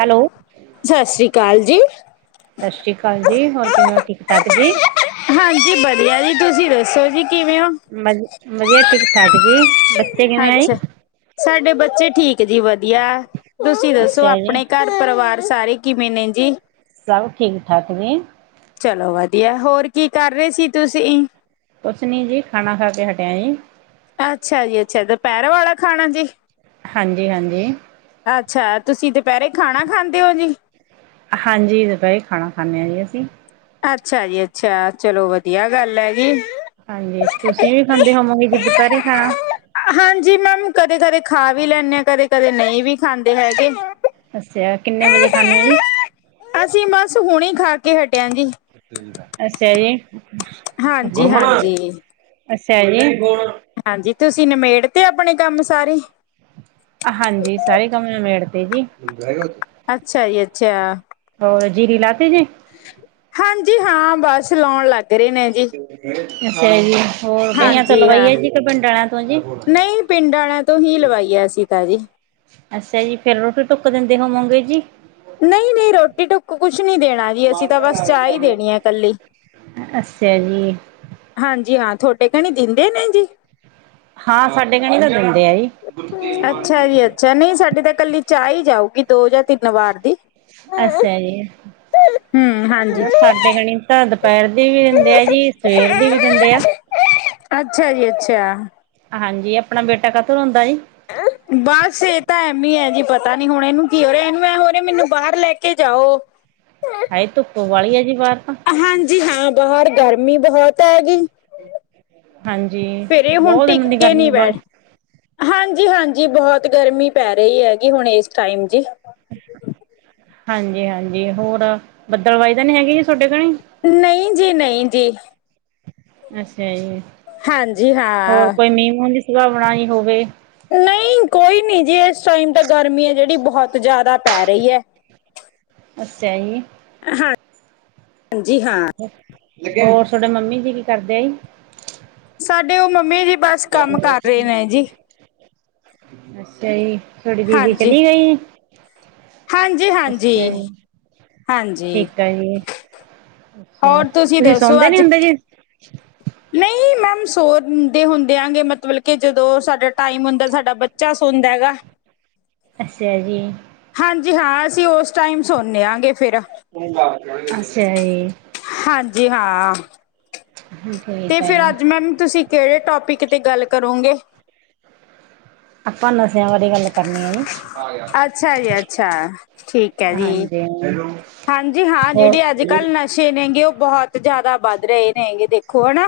Hello ਸਤਿ ਸ੍ਰੀ ਅਕਾਲ ਜੀ। ਸਤਿ ਸ਼੍ਰੀ ਅਕਾਲ ਜੀ ਹੋਰ ਕਿਵੇਂ ਹੋ ਠੀਕ -ਠਾਕ ਜੀ। ਹਾਂਜੀ ਵਧੀਆ ਜੀ ਤੁਸੀਂ ਦੱਸੋ ਜੀ ਕਿਵੇਂ ਹੋ? ਵਧੀਆ ਠੀਕ, ਠਾਕ ਜੀ ਬੱਚੇ ਕਿਵੇਂ ਹੈ ਜੀ। ਅੱਛਾ। ਸਾਡੇ ਬੱਚੇ ਠੀਕ ਜੀ ਵਧੀਆ ਤੁਸੀਂ ਦੱਸੋ ਅੱਛਾ ਜੀ ਆਪਣੇ ਘਰ ਪਰਿਵਾਰ ਸਾਰੇ ਕਿਵੇਂ ਨੇ ਜੀ? ਸਾਬ ਠੀਕ-ਠਾਕ ਨੇ। ਚਲੋ ਵਦੀਆ, ਹੋਰ ਕੀ ਕਾਰ ਰਏ ਸੀ ਤੁਸੀਂ? ਕੁਸ ਨੀ ਜੀ, ਖਾਣਾ ਖਾ ਕੇ ਹਟੇਆਂ ਜੀ। ਅੱਛਾ ਜੀ, ਅੱਛਾ ਦੋਪੈਰ ਵਾਲਾ਼ ਖਾਣਾ ਜੀ? ਹਾਂਜੀ-ਹਾਂਜੀ। ਆੱਛਾ ਤੁਸੀਂ ਦੁਪੈਰੇ ਖਾਣਾ ਖਾਂਦੇ ਓ ਜੀ? ਹਾਂਜੀ, ਦੂਪੈਰੀ ਖਾਣਾ ਖਾਂਨੇ ਆਂ ਜੀ ਅਸੀਂ। ਆੱਛਾ ਜੀ, ਅੱਛਾ ਚਲੋ ਵਦੀਆ ਗਾੱਲ ਐ। ਹਾਂਜੀ, ਤੁਸੀਂ ਵੀ ਖਾਂਦੇ ਹੋਮੋਂ ਗੇ ਜੀ ਦੁਪੈਰੇ ਖਾਣਾ? ਹਾਂਜੀ ਮੈਮ, ਕਦੇ-ਕਦੇ ਖਾ ਵੀ ਲੈਂਨੇ ਆ ਕਦੇ-ਕਦੇ ਨਈ ਵੀ ਖਾਂਦੇ ਹੈਗੇ। ਅੱਸੇਆ, ਕਿੰਨੇ ਵਜੇ ਖਾਨੇ ਓ ਜੀ? ਅਸੀਂ ਬਸ ਹੁਣੇ ਖਾ ਕੇ ਹਟੇ ਆਂਗੇ। ਅਸੇਯਾ ਜੀ, ਅਸੇਯਾ ਹਾਂਜੀ ਹਾਂਜੀ ਜੀ। ਹਾਂਜੀ, ਤੁਸੀਂ ਨਮੇੜ ਤੇ ਆਪਣੇ ਕਾੰਮ ਸਾਰੇ‌? ਹਾਂਜੀ, ਸਾਰੇ ਕਾੰਮ ਨਮੇੜ ਤੇ ਜੀ। ਅੱਛਾ ਜੀ, ਅੱਛਾ। ਹੋਰ, ਜੀਰੀ ਲਾਤੀ ਜੀ? ਹਾਂਜੀ ਹਾਂ, ਬਾਸ ਲਾਉਣ ਲਾੱਗ ਰੇ ਨੇ ਜੀ। ਅੱਸਾ ਜੀ। ਹੋਰ, ਭਈਆਂ ਤੋਂ ਹਾਂਜੀ ਲਵਾਈ ਹਾਂ ਆਂ ਜੀ ਕ ਭਿੰਡਰਾ ਤੋ ਜੀ? ਨਹੀਂ ਪਿੰਡ ਵਾਲਿਆਂ ਤੋਂ ਹੀ ਲਵਾਈ ਆ ਅਸੀਂ ਤਾਂ ਜੀ ਅੱਸੇਆ ਜੀ, ਫੇਰ ਰੋਟੀ ਟੁੱਕ ਦਿੰਦੇ ਹੋਮੋਂ ਗੇ ਜੀ? ਨਈ-ਨਈ ਰੋਟੀ ਟੁੱਕ ਕੁਸ਼ ਨੀ ਦੇਣਾ ਜੀ, ਅਸੀਂ ਤਾਂ ਬਾੱਸ ਚਾਹ ਈ ਦੇਣੀ ਆ ਕੱਲੀ। ਅੱਸੇਆ ਜੀ। ਹਾਂਜੀ ਹਾਂ, ਥੋਡੇ ਕਣੀ ਦਿੰਦੇ ਨੇ ਜੀ? ਹਾਂ, ਸਾਡੇ ਕਣੀ ਤਾਂ ਦਿਂਦੇ ਆ ਜੀ। [unintelligible] ਨੀ ਸਾਡੇ ਤਾਂ ਕੱਲੀ ਚਾ ਈ ਜਾਊਗੀ ਦੋ ਜਾਂ ਤਿੰਨ ਵਾਰ ਦੀ। ਅੱਸੇਆ ਜੀ। ਹੂੰ, ਹਾਂਜੀ। ਹੋਰ ਸਾਡੇ ਕਣੀ ਤਾਂ ਦਪੈਰ ਦੀ ਵੀ ਦਿੰਦੇ ਆ ਜੀ, ਸਵੇਰ ਦੀ ਵੀ ਦਿੰਦੇ ਆ। ਅੱਛਾ ਜੀ, ਅੱਛਾ। ਹਾਂਜੀ, ਅਪਣਾ ਬੇਟਾ ਕਾਤੋਂ ਰੋਂਦਾ ਜੀ? ਬਾਸ ਏ ਤਾਂ ਐਮੇ ਆ ਜੀ, ਪਤਾ ਨੀ ਹੁਣ ਏਨੂੰ ਕੀ ਹੋ ਰੇਆ ਏਨੂ ਐ ਹੋ ਰੇਆ ਮੈਨੂੰ ਬਾਹਰ ਲੈ ਕੇ ਜਾਓ। ਹਾਏ ਧੁੱਪੇ ਬਾਲੀ ਆ ਜੀ, ਬਾਰ ਤਾਂ। ਹਾਂਜੀ ਹਾਂ, ਬਾਹਰ ਗਾਰਮੀ ਤਾਂ ਬੋਤ ਐ ਜੀ। ਹਾਂਜੀ ਫੇਰ ਏ ਹੁਣ ਬਹੁਤ ਦਿਨਾਂ ਦੀ ਟਿੱਕੇ ਨੀ ਗਰਮੀ ਬਾ ਬੈਠ ਹਾਂਜੀ-ਹਾਂਜੀ, ਬਹੋਤ ਗਰਮੀ ਪੈ ਰਈ ਆਗੀ ਹੁਣ ਏਸ ਟਾਈਮ ਜੀ। ਹਾਂਜੀ-ਹਾਂਜੀ, ਹੋਰ ਬੱਦਲਵਾਈ ਤਾਂ ਨੀ ਹੈਗੀ? ਤੁਹਾਡੇ ਕਣੀ ਨਈ ਜੀ, ਨਈ ਜੀ। ਅੱਸੇ਼ਆ ਜੀ, ਹਾਂਜੀ ਹੋਰ ਹਾਂ। ਕੋਈ ਮੀਂਹ-ਮੂੰਹ ਦੀ ਸੁਲਾ ਬਣਾਈ ਹੋਵੇ? ਨਈ ਕੋਈ ਨੀ ਜੀ, ਏਸ ਟਾਈਮ ਤਾਂ ਗਾਰਮੀ ਐ ਜੇੜੀ ਬਹੋਤ ਜਾਦਾ ਪੈ ਰਈ ਐ। ਅੱਸੇਆ ਜੀ। ਹਾਂ, ਹਾਂਜੀ ਹਾਂ। ਹੋਰ, ਥੋਡੇ ਮੰਮੀ ਜੀ ਕੀ ਕਾਰਦੇ ਆ ਜੀ? ਸਾਡੇ ਓ ਮੰਮੀ ਜੀ ਬਾੱਸ ਕਾੱਮ ਕਾਰ ਰਏ ਨੇ ਜੀ। ਅੱਸੇਆ ਜੀ, ਥੋਡੀ ਦੀਦੀ ਹਾਂਜੀ ਚਲੀ ਗਈ ਜੀ? ਹਾਂਜੀ ਅਸੇਆ ਹਾਂਜੀ ਜੀ, ਹਾਂਜੀ ਠੀਕ ਆ ਜੀ। ਅੱਛਾ ਜੀ, ਤੁਸੀਂ ਸੌਂਦੇ ਨੀ ਹੁੰਦੇ ਜੀ? ਨਈ ਮੈਮ ਸੋਂਦੇ ਹੁੰਦੇ ਆਂਗੇ, ਮਤਲਬ ਕੇ ਜਦੋਂ ਸਾਡਾ ਟਾਈਮ ਹੁੰਦਾ ਸਾਡਾ ਬ ਬੱਚਾ ਸੋਂਦਾ ਹੈਗਾ। ਅੱਸੇਆ ਜੀ। ਹਾਂਜੀ ਹਾਂ, ਅਸੀਂ ਉਸ ਟਾਈਮ ਸੌਨੇ ਹਾਂਗੇ। ਅੱਛਾ ਜੀ। ਹਾਂਜੀ ਹਾਂ, ਤੇ ਠੀਕ ਆ ਫਿਰ ਜੀ ਅੱਜ ਮੈਮ ਤੁਸੀਂ। ਕਿਹੜੇ ਟੋਪਿਕ ਤੇ ਗੱਲ ਕਰੋਂਗੇ? ਆਪਾਂ ਨਸ਼ਿਆਂ ਬਾਰੇ ਗੱਲ ਕਰਨੀ ਹੈ ਜੀ। ਅੱਛਾ ਜੀ, ਅੱਛਾ ਠੀਕ ਹੈ ਜੀ। ਹੈਲੋ। ਹਾਂਜੀ ਹਾਂ ਜਿਹੜੇ ਅੱਜ ਕੱਲ੍ਹ ਨਸ਼ੇ ਨੇਗੇ ਉਹ ਬਹੁਤ ਜ਼ਿਆਦਾ ਵੱਧ ਰਹੇ ਨੇਗੇ ਦੇਖੋ ਹਨਾ।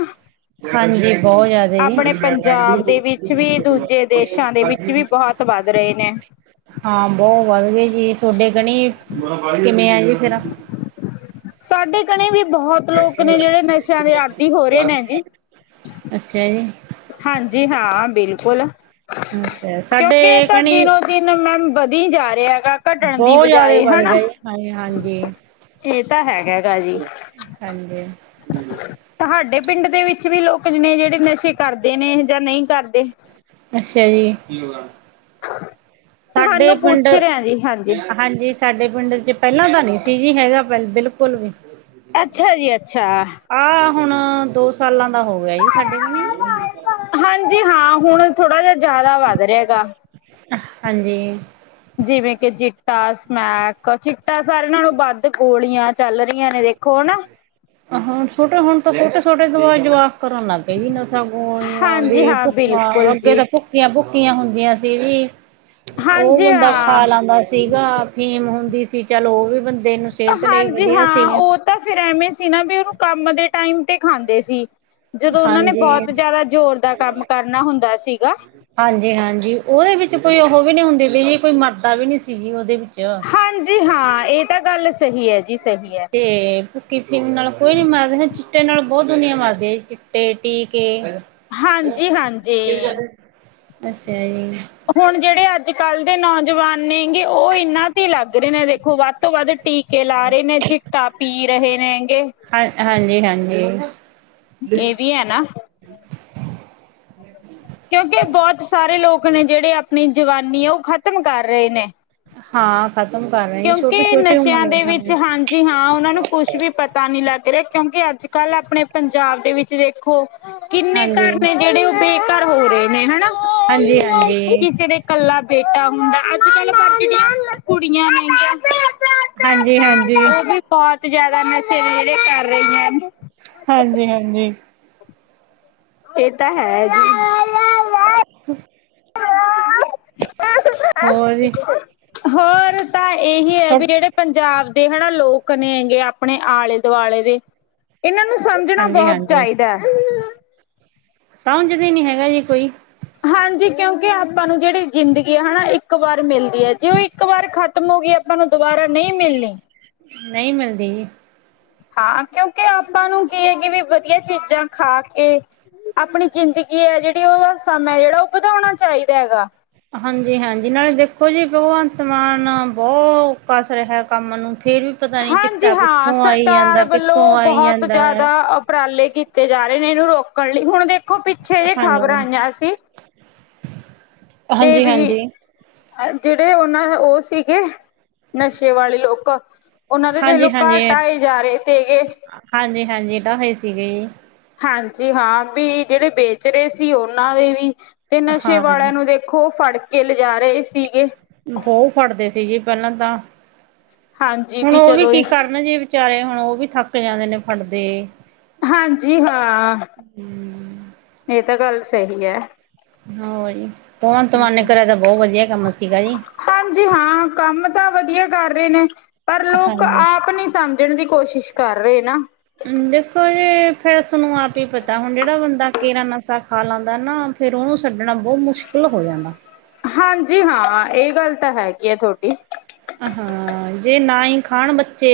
ਹਾਂਜੀ ਬਹੁਤ ਆਪਣੇ ਜ਼ਿਆਦਾ ਜੀ ਪੰਜਾਬ ਦੇ ਵਿੱਚ ਵੀ ਦੂਜੇ ਦੇਸਾਂ ਦੇ ਵਿੱਚ ਵੀ ਬਹੁਤ। ਬਹੁਤ ਵੱਧ ਰਹੇ ਨੇ। ਹਾਂ, ਬਹੁਤ ਵੱਧ ਗਏ ਜੀ ਤੁਹਾਡੇ ਕਣੀ ਕਿਵੇਂ ਆ ਜੀ ਫੇਰ। ਸਾਡੇ ਕਣੀ ਵੀ ਬਹੁਤ ਲੋਕ ਨੇ ਜਿਹੜੇ ਨਸ਼ਿਆਂ ਦੇ ਆਦੀ ਹੋ ਰਹੇ ਨੇ ਜੀ। ਅੱਛਾ ਜੀ। ਹਾਂਜੀ ਹਾਂ, ਬਿਲਕੁਲ, ਅੱਛਾ ਸਾਡੇ ਕਿਉਂਕਿ ਇਹ ਤਾਂ ਕਣੀ ਦਿਨੋ ਦਿਨ ਮੈਮ ਵਧੀ ਜਾ ਰਿਹਾ ਹੈਗਾ। ਘਟਣ ਦੀ ਬਹੁਤ ਜ਼ਿਆਦਾ ਬਜਾਏ ਵੱਧ ਹਨਾ ਗਿਆ ਜੀ ਹਾਂਜੀ ਹਾਂਜੀ ਇਹ ਤਾਂ ਹੈਗਾ ਹੈਗਾ ਹੈ ਜੀ। ਹਾਂਜੀ। ਤੁਹਾਡੇ ਪਿੰਡ ਦੇ ਵਿੱਚ ਵੀ ਲੋਕ ਨੇ ਜਿਹੜੇ ਨਸ਼ੇ। ਕਰਦੇ ਨੇ ਜਾਂ ਨਹੀਂ ਕਰਦੇ। ਅੱਛਾ ਜੀ ਸਾਡੇ ਤੁਹਾਨੂੰ ਪਿੰਡ ਪੁੱਛ ਰਿਹਾ ਜੀ ਹਾਂਜੀ ਹਾਂਜੀ। ਸਾਡੇ ਪਿੰਡ 'ਪਹਿਲਾਂ ਤਾਂ ਨਹੀਂ ਸੀ ਜੀ ਹੈਗਾ ਬਿਲਕੁਲ ਵੀ। ਅੱਛਾ ਜੀ ਅੱਛਾ। ਆਹ ਹੁਣ ਦੋ ਸਾਲਾਂ ਦਾ ਹੋ ਗਿਆ ਸਾਡੇ ਗਾਣੇ। ਹਾਂਜੀ ਹਾਂ ਹੁਣ ਥੋੜਾ ਜਿਹਾ ਜ਼ਿਆਦਾ ਵੱਧ ਰਿਹਾ ਗਾ। ਹਾਂਜੀ। ਜਿਵੇਂ ਕਿ ਚਿੱਟਾ ਸਮੈਕ ਚਿੱਟਾ ਸਾਰਿਆਂ ਨਾਲੋਂ ਵੱਧ ਗੋਲੀਆਂ ਚੱਲ ਰਹੀਆਂ ਨੇ ਦੇਖੋ। ਹਾਂ ਛੋਟੇ ਹੁਣ ਛੋਟ ਛੋਟੇ ਦਵਾ ਜਵਾਕ। ਕਰਨ ਲੱਗ ਗਏ ਜੀ ਨਸ਼ਾ ਗੋਲੀਆਂ ਹਾਂਜੀ ਹਾਂ ਭੁੱਕਾ ਬਿਲਕੁਲ ਅੱਗੇ ਜੀ ਭੁੱਕਾ। ਭੱਕੀਆਂ ਭੁੱਕੀਆਂ ਹੁੰਦੀਆਂ ਸੀ ਵੀ ਉਹ ਹਾਂਜੀ ਬੰਦਾ ਹਾਂ ਖਾ ਲਾਦਾ ਸੀ। ਸੀਗਾ ਫੀਮ ਹੁੰਦੀ ਸੀ ਚੱਲ ਉਹ ਵੀ ਬੰਦੇ ਨੂੰ ਸਿਹਤ ਲਈ ਹਾਂਜੀ ਵਧੀਆ ਸੀ। ਹਾਂ ਉਹ ਤਾਂ ਫੇਰ ਐਵੇਂ ਸੀ ਨਾ ਵੀ ਉਹਨੂੰ ਕੰਮ ਦੇ ਟਾਈਮ ਤੇ ਖਾਂਦੇ ਸੀ। ਜਦੋਂ ਉਹਨਾਂ ਨੇ ਬਹੁਤ ਹਾਂਜੀ ਜਿਆਦਾ ਜ਼ੋਰ ਦਾ ਕੰਮ ਕਰਨਾ ਹੁੰਦਾ ਸੀਗਾ। ਹਾਂਜੀ, ਹਾਂਜੀ। ਉਹਦੇ ਵਿੱਚ ਕੋਈ ਉਹ ਵੀ ਨਹੀਂ ਹੁੰਦੀ ਵੀ ਜੀ ਕੋਈ ਮਰਦਾ ਵੀ ਨਹੀਂ ਸੀਗੀ ਉਹਦੇ ਵਿੱਚ। ਜੀ ਹਾਂ ਇਹ ਤਾਂ ਗੱਲ ਸਹੀ ਹੈ ਜੀ ਸਹੀ ਹੈ। ਤੇ ਭੁੱਕੀ ਅਫੀਮ ਨਾਲ ਕੋਈ ਨੀ ਮਾਰਦੇ ਚਿੱਟੇ ਨਾਲ ਬਹੁਤ ਦੁਨੀਆਂ ਮਾਰਦੇ ਚਿੱਟੇ ਟੀਕੇ। ਹਾਂਜੀ, ਹਾਂਜੀ। ਅੱਛਾ ਜੀ। ਹੁਣ ਜਿਹੜੇ ਅੱਜ ਕੱਲ੍ਹ ਦੇ ਨੌਜਵਾਨ ਨੇਗੇ ਉਹ ਇਨਾਂ ਤੇ ਲੱਗ ਰਹੇ ਨੇ ਦੇਖੋ ਵੱਧ ਤੋਂ ਵੱਧ ਟੀਕ। ਟੀਕੇ ਲਾ ਰਹੇ ਨੇ ਗੇ ਚਿੱਟਾ ਪੀ ਰਹੇ ਨੇਗੇ। ਹਾਂ ਹਾਂਜੀ, ਹਾਂਜੀ। ਇਹ ਵੀ ਹੈ ਨਾ। ਕਿਉਂਕਿ ਬਹੁਤ ਸਾਰੇ ਲੋਕ ਨੇ ਜਿਹੜੇ ਆਪਣੀ ਜਵਾਨੀ ਆ ਉਹ ਖ਼ਤਮ ਕਰ ਰਹੇ ਨੇ। ਹਾਂ ਖਤਮ ਕਰ ਰਹੇ ਛੋਟੇ ਛੋਟੇ ਉਮਰਾਂ ਦੇ ਨੇ। ਜੀ ਹਾਂ ਉਹਨਾਂ ਨੂੰ ਕੁਛ ਵੀ ਪਤਾ ਨਹੀਂ ਲੱਗ ਰਿਹਾ। ਕਿਉਂਕਿ ਅੱਜ, ਕੱਲ੍ਹ ਆਪਣੇ ਪੰਜਾਬ ਦੇ ਵਿੱਚ ਦੇਖੋ। ਕਿੰਨੇ ਹਾਂਜੀ ਘਰ ਨੇ ਜਿਹੜੇ ਉਹ ਬੇਘਰ ਹੋ ਰਹੇ ਨੇ ਹਨਾ। ਹਾਂਜੀ, ਹਾਂਜੀ। ਕੱਲਾ ਬੇਟਾ ਹੁੰਦਾ ਅੱਜ ਕੱਲ ਬਚਦੀਆਂ ਕੁੜੀਆਂ। ਨੇਗੀਆਂ ਹਾਂਜੀ, ਹਾਂਜੀ। ਉਹ ਬਹੁਤ ਜਿਆਦਾ ਨਸ਼ੇ ਜਿਹੜੇ ਕਰ ਰਹੇ ਨੇ। ਹਾਂਜੀ, ਹਾਂਜੀ। ਇਹ ਤਾ, ਹੈਜੀ। ਹਾਂ ਹੋਰ ਜੀ ਹੋਰ ਤਾਂ ਇਹੀ ਹੈ, ਵੀ ਜਿਹੜੇ ਪੰਜਾਬ ਦੇ ਹਨਾ ਲੋਕ ਨੇਂ ਗੇ, ਆਪਣੇ ਆਲੇ-ਦੁਆਲੇ ਦੇ ਇਹਨਾਂ ਨੂੰ ਸਮਝਣਾ ਹਾਂਜੀ ਬਹੁਤ ਹਾਂਜੀ ਚਾਹੀਦਾ। ਸਮਝਦੇ ਨੀ ਹੈਗਾ ਜੀ, ਕੋਈ। ਹਾਂਜੀ, ਕਿਉਂਕਿ ਆਪਾਂ ਨੂੰ ਜਿਹੜੀ ਜ਼ਿੰਦਗੀ ਹੈ ਹਣਾ ਇੱਕ ਵਾਰ ਮਿਲਦੀ ਐ, ਜੇ ਉਹ ਇੱਕ ਵਾਰ ਖਤਮ ਹੋ ਗਈ ਆਪਾਂ ਨੂੰ ਦੁਬਾਰਾ ਨਹੀਂ ਮਿਲਣੀ। ਨਹੀਂ ਮਿਲਦੀ। ਹਾਂ, ਕਿਉਂਕਿ ਆਪਾ ਨੂੰ ਕੀ‌ ਹੇਗੀ ਵੀ ਵਧੀਆ ਚੀਜ਼ਾਂ ਖਾਕੇ ਆਪਣੀ ਜ਼ਿੰਦਗੀ ਐ ਜਿਹੜੀ, ਉਹਦਾ ਸਮਾਂ ਹੈ ਜਿਹੜਾ ਉਹ ਵਧਾਉਣਾ ਚਾਹੀਦਾ ਹੈਗਾ। ਹਾਂਜੀ-ਹਾਂਜੀ, ਨਾਲੇ ਦੇਖੋ ਜੀ ਭਗਵੰਤ ਮਾਨ ਬਹੁਤ ਕੱਸ ਰਿਹਾ ਕੰਮ ਨੂੰ, ਫੇਰ ਵੀ ਪਤਾ ਨੀ ਚਿੱਟਾ ਹਾਂਜੀ-ਹਾਂ, ਕਿੱਥੋਂ ਆਈ ਸਰਕਾਰ ਜਾਂਦਾ ਕਿੱਥੋਂ ਵੱਲੋਂ ਆਈ ਬਹੁਤ ਜਾਂਦਾ ਆ। ਜ਼ਿਆਦਾ ਉਪਰਾਲੇ ਕੀਤੇ ਤੇ ਜਾ ਰਹੇ ਨੇ, ਇਹਨੂੰ ਰੋਕਣ ਲਈ। ਹੁਣ ਦੇਖੋ, ਪਿੱਛੇ ਜੇ ਹਾਂਜੀ, ਖ਼ਬਰਾਂ ਆਈਆਂ ਸੀ ਤੇ, ਵੀ ਹਾਂਜੀ-ਹਾਂਜੀ, ਜਿਹੜੇ, ਉਹਨਾਂ ਉਹ ਸੀਗੇ, ਨਸ਼ੇ ਵਾਲੇ ਲੋਕ ਉਹਨਾਂ ਦੇ ਦੇਖਲੋ ਘਰ ਹਾਂਜੀ-ਹਾਂਜੀ। ਟ੍ਹਾਈ ਜਾ ਰਹੇ, ਤੇਗੇ। ਹਾਂਜੀ-ਹਾਂਜੀ, ਇਦਾਂ ਹੋਏ ਸੀਗੀ। ਹਾਂਜੀ- ਹਾਂ, ਵੀ ਜਿਹੜੇ ਵੇਚ ਰਹੇ ਸੀ ਉਹਨਾਂ ਦੇ ਵੀ, ਤੇ ਨਸ਼ੇ ਹਾਂ ਵਾਲਿਆਂ ਨੂੰ ਦੇ ਦੇਖੋ, ਫੜਕੇ ਲਿਜਾ ਰਹੇ ਸੀਗੇ। ਬਹੁਤ ਫੜਦੇ ਸੀ ਜੀ ਪਹਿਲਾਂ ਤਾਂ, ਹਾਂਜੀ ਹੁਣ ਉਹ ਵੀ ਚਲੋ ਕੀ ਇਹ, ਕਰਨ ਜੇ ਵਿਚਾਰੇ, ਹੁਣ ਉਹ ਵੀ ਥੱਕ ਜਾਂਦੇ ਨੇ ਫੜਦੇ। ਹਾਂਜੀ-ਹਾਂ, ਇਹ ਤਾ ਗੱਲ ਸਹੀ ਹੈ। ਓਹੀ, ਹੁਣ ਤ ਮੰਨ ਕਰਿਆ ਤਾ, ਬਹੁਤ ਵਧੀਆ ਕੰਮ ਸੀਗਾ ਜੀ। ਹਾਂਜੀ-ਹਾਂ, ਕੰਮ ਤਾ ਵਧੀਆ ਕਰ ਰਹੇ ਨੇ, ਪਰ ਲੋਕ ਹਾਂਜੀ। ਆਪ ਨਹੀਂ ਸਮਝ ਮਝਣ ਦੀ ਕੋਸ਼ਿਸ਼ ਕਰ ਰਹੇ ਨਾ। ਦੇਖੋ ਜੇ, ਫੇਰ ਥੋਨੂੰ ਆਪ ਹੀ ਪਤਾ, ਹੁਣ ਜਿਹੜਾ ਬੰਦਾ ਕੇਰਾ ਨਸ਼ਾ ਖਾ ਲਾਂਦਾ ਨਾ ਫਿਰ, ਉਹਨੂੰ ਛੱਡਣਾ ਬਹੁਤ ਮੁਸ਼ਕਿਲ ਹੋ ਜਾਂਦਾ। ਹਾਂਜੀ-ਹਾਂ, ਇਹ ਗੱਲ ਤਾਂ ਹੈਗੀ ਆ, ਥੋਡੀ। ਹ ਹਾਂ, ਜੇ ਨਾ ਹੀ ਖਾਣ ਬੱਚੇ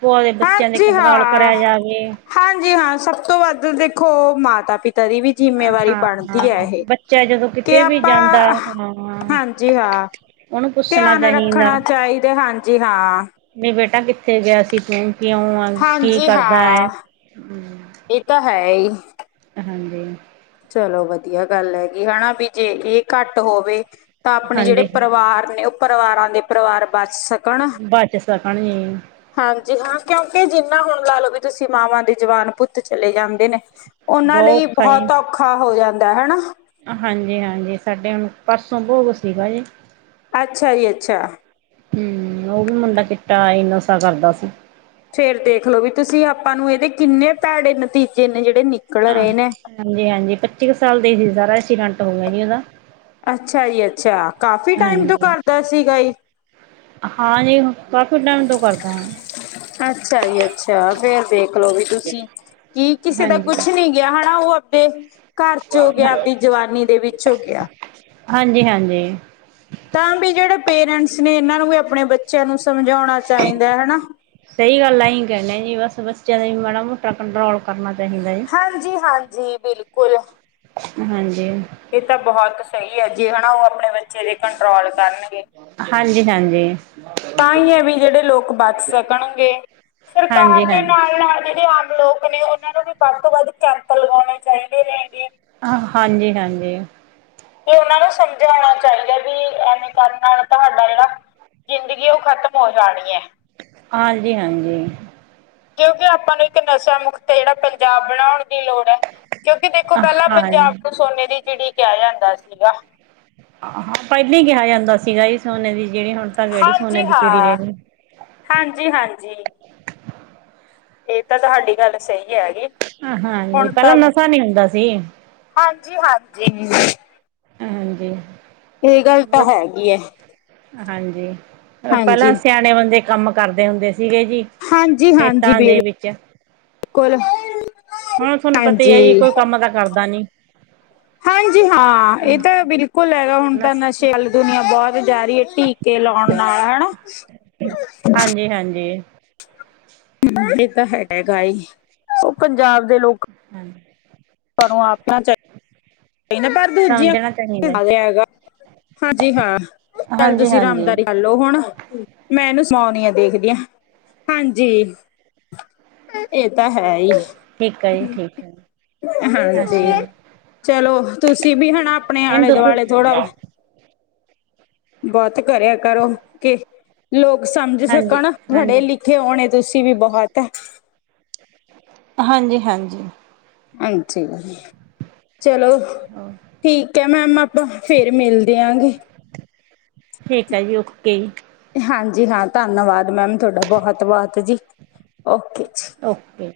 ਭੋਆ ਦੇ ਬੱਚਿਆਂ ਦੇ ਕੰਟਰੋਲ ਕਰਿਆ ਜਾਵੇ। ਹਾਂਜੀ-ਹਾਂ, ਸਭ ਤੋਂ ਵੱਧ ਦੇਖੋ ਮਾਤਾ-ਪਿਤਾ ਦੀ ਵੀ ਜਿੰਮੇਵਾਰੀ ਹਾਂ ਬਣਦੀ ਹਾਂ, ਆ ਇਹ, ਬੱਚਾ ਜਦੋਂ ਕਿ ਕਿਤੇ ਵੀ ਜਾਂਦਾ ਆਪਾਂ ਹਾਂ ਹਾਂਜੀ-ਹਾਂ। ਉਹਨੂੰ ਪੁੱਛਣਾ ਧਿਆਨ ਚਾਹੀਦਾ ਰੱਖਣਾ ਚਾਹੀਦਾ, ਹਾਂਜੀ-ਹਾਂ। ਨਹੀਂ ਬੇਟਾ ਕਿੱਥੇ ਗਿਆ ਸੀ ਤੂੰ, ਕਿਉਂ ਆ, ਕੀ ਹਾਂਜੀ ਹਾਂ ਕਰਦਾ ਐਂ ਇਹ ਤਾ ਹੈਹੀ। ਹਾਂਜੀ। ਚਲੋ ਵਧੀਆ ਗੱਲ ਹੈਗੀ, ਹਣਾ ਵੀ ਜੇ ਇਹ ਘੱਟ ਹੋਵੇ ਤਾ ਆਪਣੇ ਜਿਹੜੇ ਹਾਂਜੀ ਪਰਿਵਾਰ ਨੇ, ਉਹ ਪਰਿਵਾਰਾਂ ਦੇ ਪਰਿਵਾਰ ਬਚ ਸਕ ਬਚ ਸਕਣ ਜੀ। ਹਾਂਜੀ-ਹਾਂ, ਕਿਉਂਕਿ ਜਿੰਨਾ ਹੁਣ ਲਾਲਓ ਵੀ ਤੁਸੀਂ, ਮਾਵਾਂ ਦੇ ਜਵਾਨ ਪੁੱਤ ਚਲੇ ਜਾਂਦੇ ਨੇ ਉਹਨਾਂ ਲਈ ਔਖਾ ਏ ਬਹੁਤ ਔਖਾ ਹੋ ਜਾਂਦਾ, ਹਣਾ। ਹਾਂਜੀ-ਹਾਂਜੀ। ਸਾਡੇ ਹੁਣ, ਪਰਸੋਂ ਭੋਗ ਸੀਗਾ ਜੀ। ਅੱਛਾ ਜੀ, ਅੱਛਾ। ਹੂੰ, ਉਹ ਵੀ ਮੁੰਡਾ ਚਿੱਟਾ ਆ ਈ ਨਸ਼ਾ ਕਰਦਾ ਸੀ। ਫੇਰ ਦੇਖਲੋ, ਵੀ ਤੁਸੀਂ ਆਪਾਂ ਨੂੰ ਇਹਦੇ ਕਿੰਨੇ ਭੈੜੇ ਨਤੀਜੇ ਨੇ ਜਿਹੜੇ ਨਿਕਲ ਰਹੇ ਨੇ। ਹਾਂਜੀ-ਹਾਂਜੀ, ਪੱਚੀ ਕ ਸਾਲ ਦਾ ਹੀ ਸਾਰਾ, ਐਕਸੀਡੈਂਟ ਹੋਗਿਆ ਜੀ ਓਹਦਾ। ਅੱਛਾ ਜੀ, ਅੱਛਾ। ਕਾਫੀ ਟਾਈਮ ਤੋਂ ਹਾਂਜੀ ਕਰਦਾ ਸੀਗਾ ਈ? ਹਾਂਜੀ, ਕਾਫੀ ਟਾਈਮ ਤੋਂ ਕਰਦਾ, ਹਾਂ ਅੱਛਾ-ਜੀ, ਅੱਛਾ ਫੇਰ ਦੇਖਲੋ ਵੀ ਤੁਸੀਂ, ਕੀ ਕਿਸੇ ਦਾ ਹਾਂਜੀ। ਕੁੱਛ ਨੀ ਗਿਆ ਹੈ ਉਹ ਤੇ ਘਰ ਚ ਹੋ ਗਿਆ, ਆਪਦੀ ਜਵਾਨੀ ਦੇ ਵਿੱਚ ਹੋ ਗਿਆ। ਹਾਂਜੀ-ਹਾਂਜੀ। ਤਾਂ ਵੀ ਜਿਹੜੇ ਪੇਰੈਂਟਸ ਨੇ ਇਹਨਾਂ ਨੂੰ ਵੀ ਆਪਣੇ ਬੱਚਿਆਂ ਨੂੰ ਸਮਝਾਉਣਾ ਚਾਹੀਦਾ ਹੈਨਾ। ਸਹੀ ਗੱਲ ਆਹੀ ਕਹਿਦੇ ਜੀ ਬਸ ਬੱਚਿਆਂ ਦਾ ਮਾੜਾ- ਮੋਟਾ ਕੰਟਰੋਲ ਕਰਨਾ ਚਾਹੀਦਾ। ਜੀ। ਹਾਂਜੀ-ਹਾਂਜੀ, ਬਿਲਕੁਲ ਹਾਂਜੀ। ਇਹ ਤਾਂ ਬਹੁਤ ਸਹੀ ਹੈ, ਜੇ ਹੈਣਾ ਨਾ ਉਹ ਆਪਣੇ ਬੱਚੇ ਦੇ ਕੰਟਰੋਲ ਕਰਨਗੇ। ਹਾਂਜੀ। ਤਾਂਹੀ ਹੈ ਵੀ ਜਿਹੜੇ ਲੋਕ ਬਚ ਸਕਣਗੇ। ਸਰਕਾਰ ਦੇ ਹਾਂਜੀ-ਹਾਂਜੀ। ਨਾਲ- ਨਾਲ ਜਿਹੜੇ ਆਉਲੋ- ਨੇ ਉਹਨਾਂ ਨੂੰ ਵੀ ਵੱਧ ਤੋਂ ਵੱਧ ਕੈਂਪ ਲਗਾਉਣੇ ਚਾਹੀਦੇ ਨੇ ਤੇ ਹਾਂਜੀ-ਹਾਂਜੀ। ਤੇ ਉਹਨਾਂ ਨੂੰ ਸਮਝਾਉਣਾ ਚਾਹੀਦਾ ਵੀ ਐਵੇਂ ਕਰਨ ਨਾਲ ਤੁਹਾਡਾ ਜਿਹੜਾ ਜ਼ਿੰਦਗੀ ਉਹ ਖ਼ਤਮ ਹੋ ਜਾਣੀ ਹੈ। ਹਾਂਜੀ-ਹਾਂਜੀ। ਕਿਉਂਕਿ ਆਪਾਂ ਨੂੰ ਇੱਕ ਨਸ਼ਾ ਮੁਕਤ ਜਿਹੜਾ ਪੰਜਾਬ ਬਣਾਉਣ ਦੀ ਲੋੜ ਹੈ। ਕਿਉਂਕਿ ਦੇਖੋ, ਪਹਿਲਾਂ ਪੰਜਾਬ ਹਾਂ ਨੂੰ ਸੋਨੇ ਦੀ ਚਿੜੀ ਕਿਹਾ ਜਾਂਦਾ ਸੀਗਾ। ਆਹੋ ਪਹਿਲੇ ਹੀ ਕਿਹਾ ਜਾਂਦਾ ਸੀਗਾ ਸੋਨੇ ਦੀ ਚਿੜੀ ਹੁਣ ਤਾਂ ਕੀਹੜੀ ਸੋਨੇ ਦੀ ਚੀੜੀ ਰਹਿ ਗਈ। ਹਾਂਜੀ-ਹਾਂਜੀ। ਇਹ ਤਾਂ ਤੁਹਾਡੀ ਗੱਲ ਸਹੀ ਹੈਗੀ। ਆ ਹਾਂਜੀ, ਪਹਿਲਾਂ ਨਸ਼ਾ ਨੀ ਹੁੰਦਾ ਸੀ। ਹਾਂਜੀ-ਹਾਂਜੀ। ਹਾਂਜੀ। ਇਹ ਗੱਲ ਤਾਂ ਬਸ ਹੈਗੀ ਏ। ਹਾਂਜੀ, ਪਹਿਲਾਂ ਸਿਆਣੇ ਬੰਦੇ ਕੰਮ ਕਰਦੇ ਹੁੰਦੇ ਸੀਗੇ ਜੀ। ਹਾਂਜੀ-ਹਾਂਜੀ, ਖੇਤਾਂ ਦੇ ਵਿੱਚ ਬਿਲਕੁੱਲ। ਹੁਣ ਤੁਹਾਨੂੰ ਪਤਾ ਹੈ ਜੀ ਕੋਈ ਕੰਮ ਤਾਂ ਕਰਦਾ ਨੀ। ਹਾਂਜੀ-ਹਾਂ, ਇਹ ਤਾਂ ਬਿਲਕੁਲ ਹੈਗਾ ਹੁਣ ਤਾਂ ਬਸ ਨਸ਼ੇ ਵਲ ਦੁਨੀਆਂ ਬਹੁਤ ਜਾ ਰਹੀ ਹੈ। ਕੇ ਲਾਉਣ ਨਾਲ ਹੈਣਾ। ਹਾਂਜੀ। ਹਾਂਜੀ-ਹਾਂਜੀ। ਇਹ ਤਾਂ ਹੈਗਾਹੀ, ਉਹ ਪੰਜਾਬ ਦੇ ਲੋਕ ਹੂੰ। ਪਰ ਆਪਣਾ ਚਾਹੀ ਪਰ ਦੂਜੀਆਂ ਸਮਝਣਾ ਚਾਹੀਦਾ ਥਾ ਤੇ ਹੈਗਾ ਹਾਂਜੀ-ਹਾਂ, ਚੱਲ ਹਾਂਜੀ ਤੁਸੀਂ ਹਾਂਜੀ ਆਰਾਮਦਾਰੀ ਲੋ ਹੁਣ, ਮੈਂ ਇਹਨੂੰ ਸੁਣਾਉਦੀ ਆ ਦੇਖਦੀ ਹਾ, ਹਾਂਜੀ। ਇਹ ਤਾਂ ਹੈਹੀ, ਠੀਕ ਹੈ ਜੀ ਠੀਕ ਹੈ ਹਾਂਜੀ। ਅੱਛਾ ਜੀ ਚਲੋ, ਤੁਸੀਂ ਵੀ ਹੈਣਾ ਆਪਣੇ ਇਹਨੂੰ ਆਲੇ ਦੁੱਧ ਦੁਆਲੇ ਥੋੜਾ ਬਾਤ ਕਰਿਆ ਕਰੋ ਕਿ ਲੋਕ ਸਮਝ ਹਾਂਜੀ ਸਕਣ, ਹਾਂਜੀ ਪੜ੍ਹੇ-ਲਿਖੇ ਹੋਣੇ ਤੁਸੀਂ ਵੀ ਬਹੁਤ ਹਾਂਜੀ-ਹਾਂਜੀ। ਹਾਂਜੀ, ਚਲੋ। ਹੋਰ ਠੀਕ ਹੈ ਮੈਮ ਆਪਾਂ ਫਿਰ ਮਿਲਦੇ ਆਗ ਠੀਕ ਆਜੀ, ਓਕੇ ਜੀ। ਹਾਂਜੀ-ਹਾਂ, ਧੰਨਵਾਦ ਮੈਮ ਤੁਹਾਡਾ ਬਹੁਤ, -ਬਹੁਤ ਜੀ, ਓਕੇ ਜੀ। ਓਕੇ।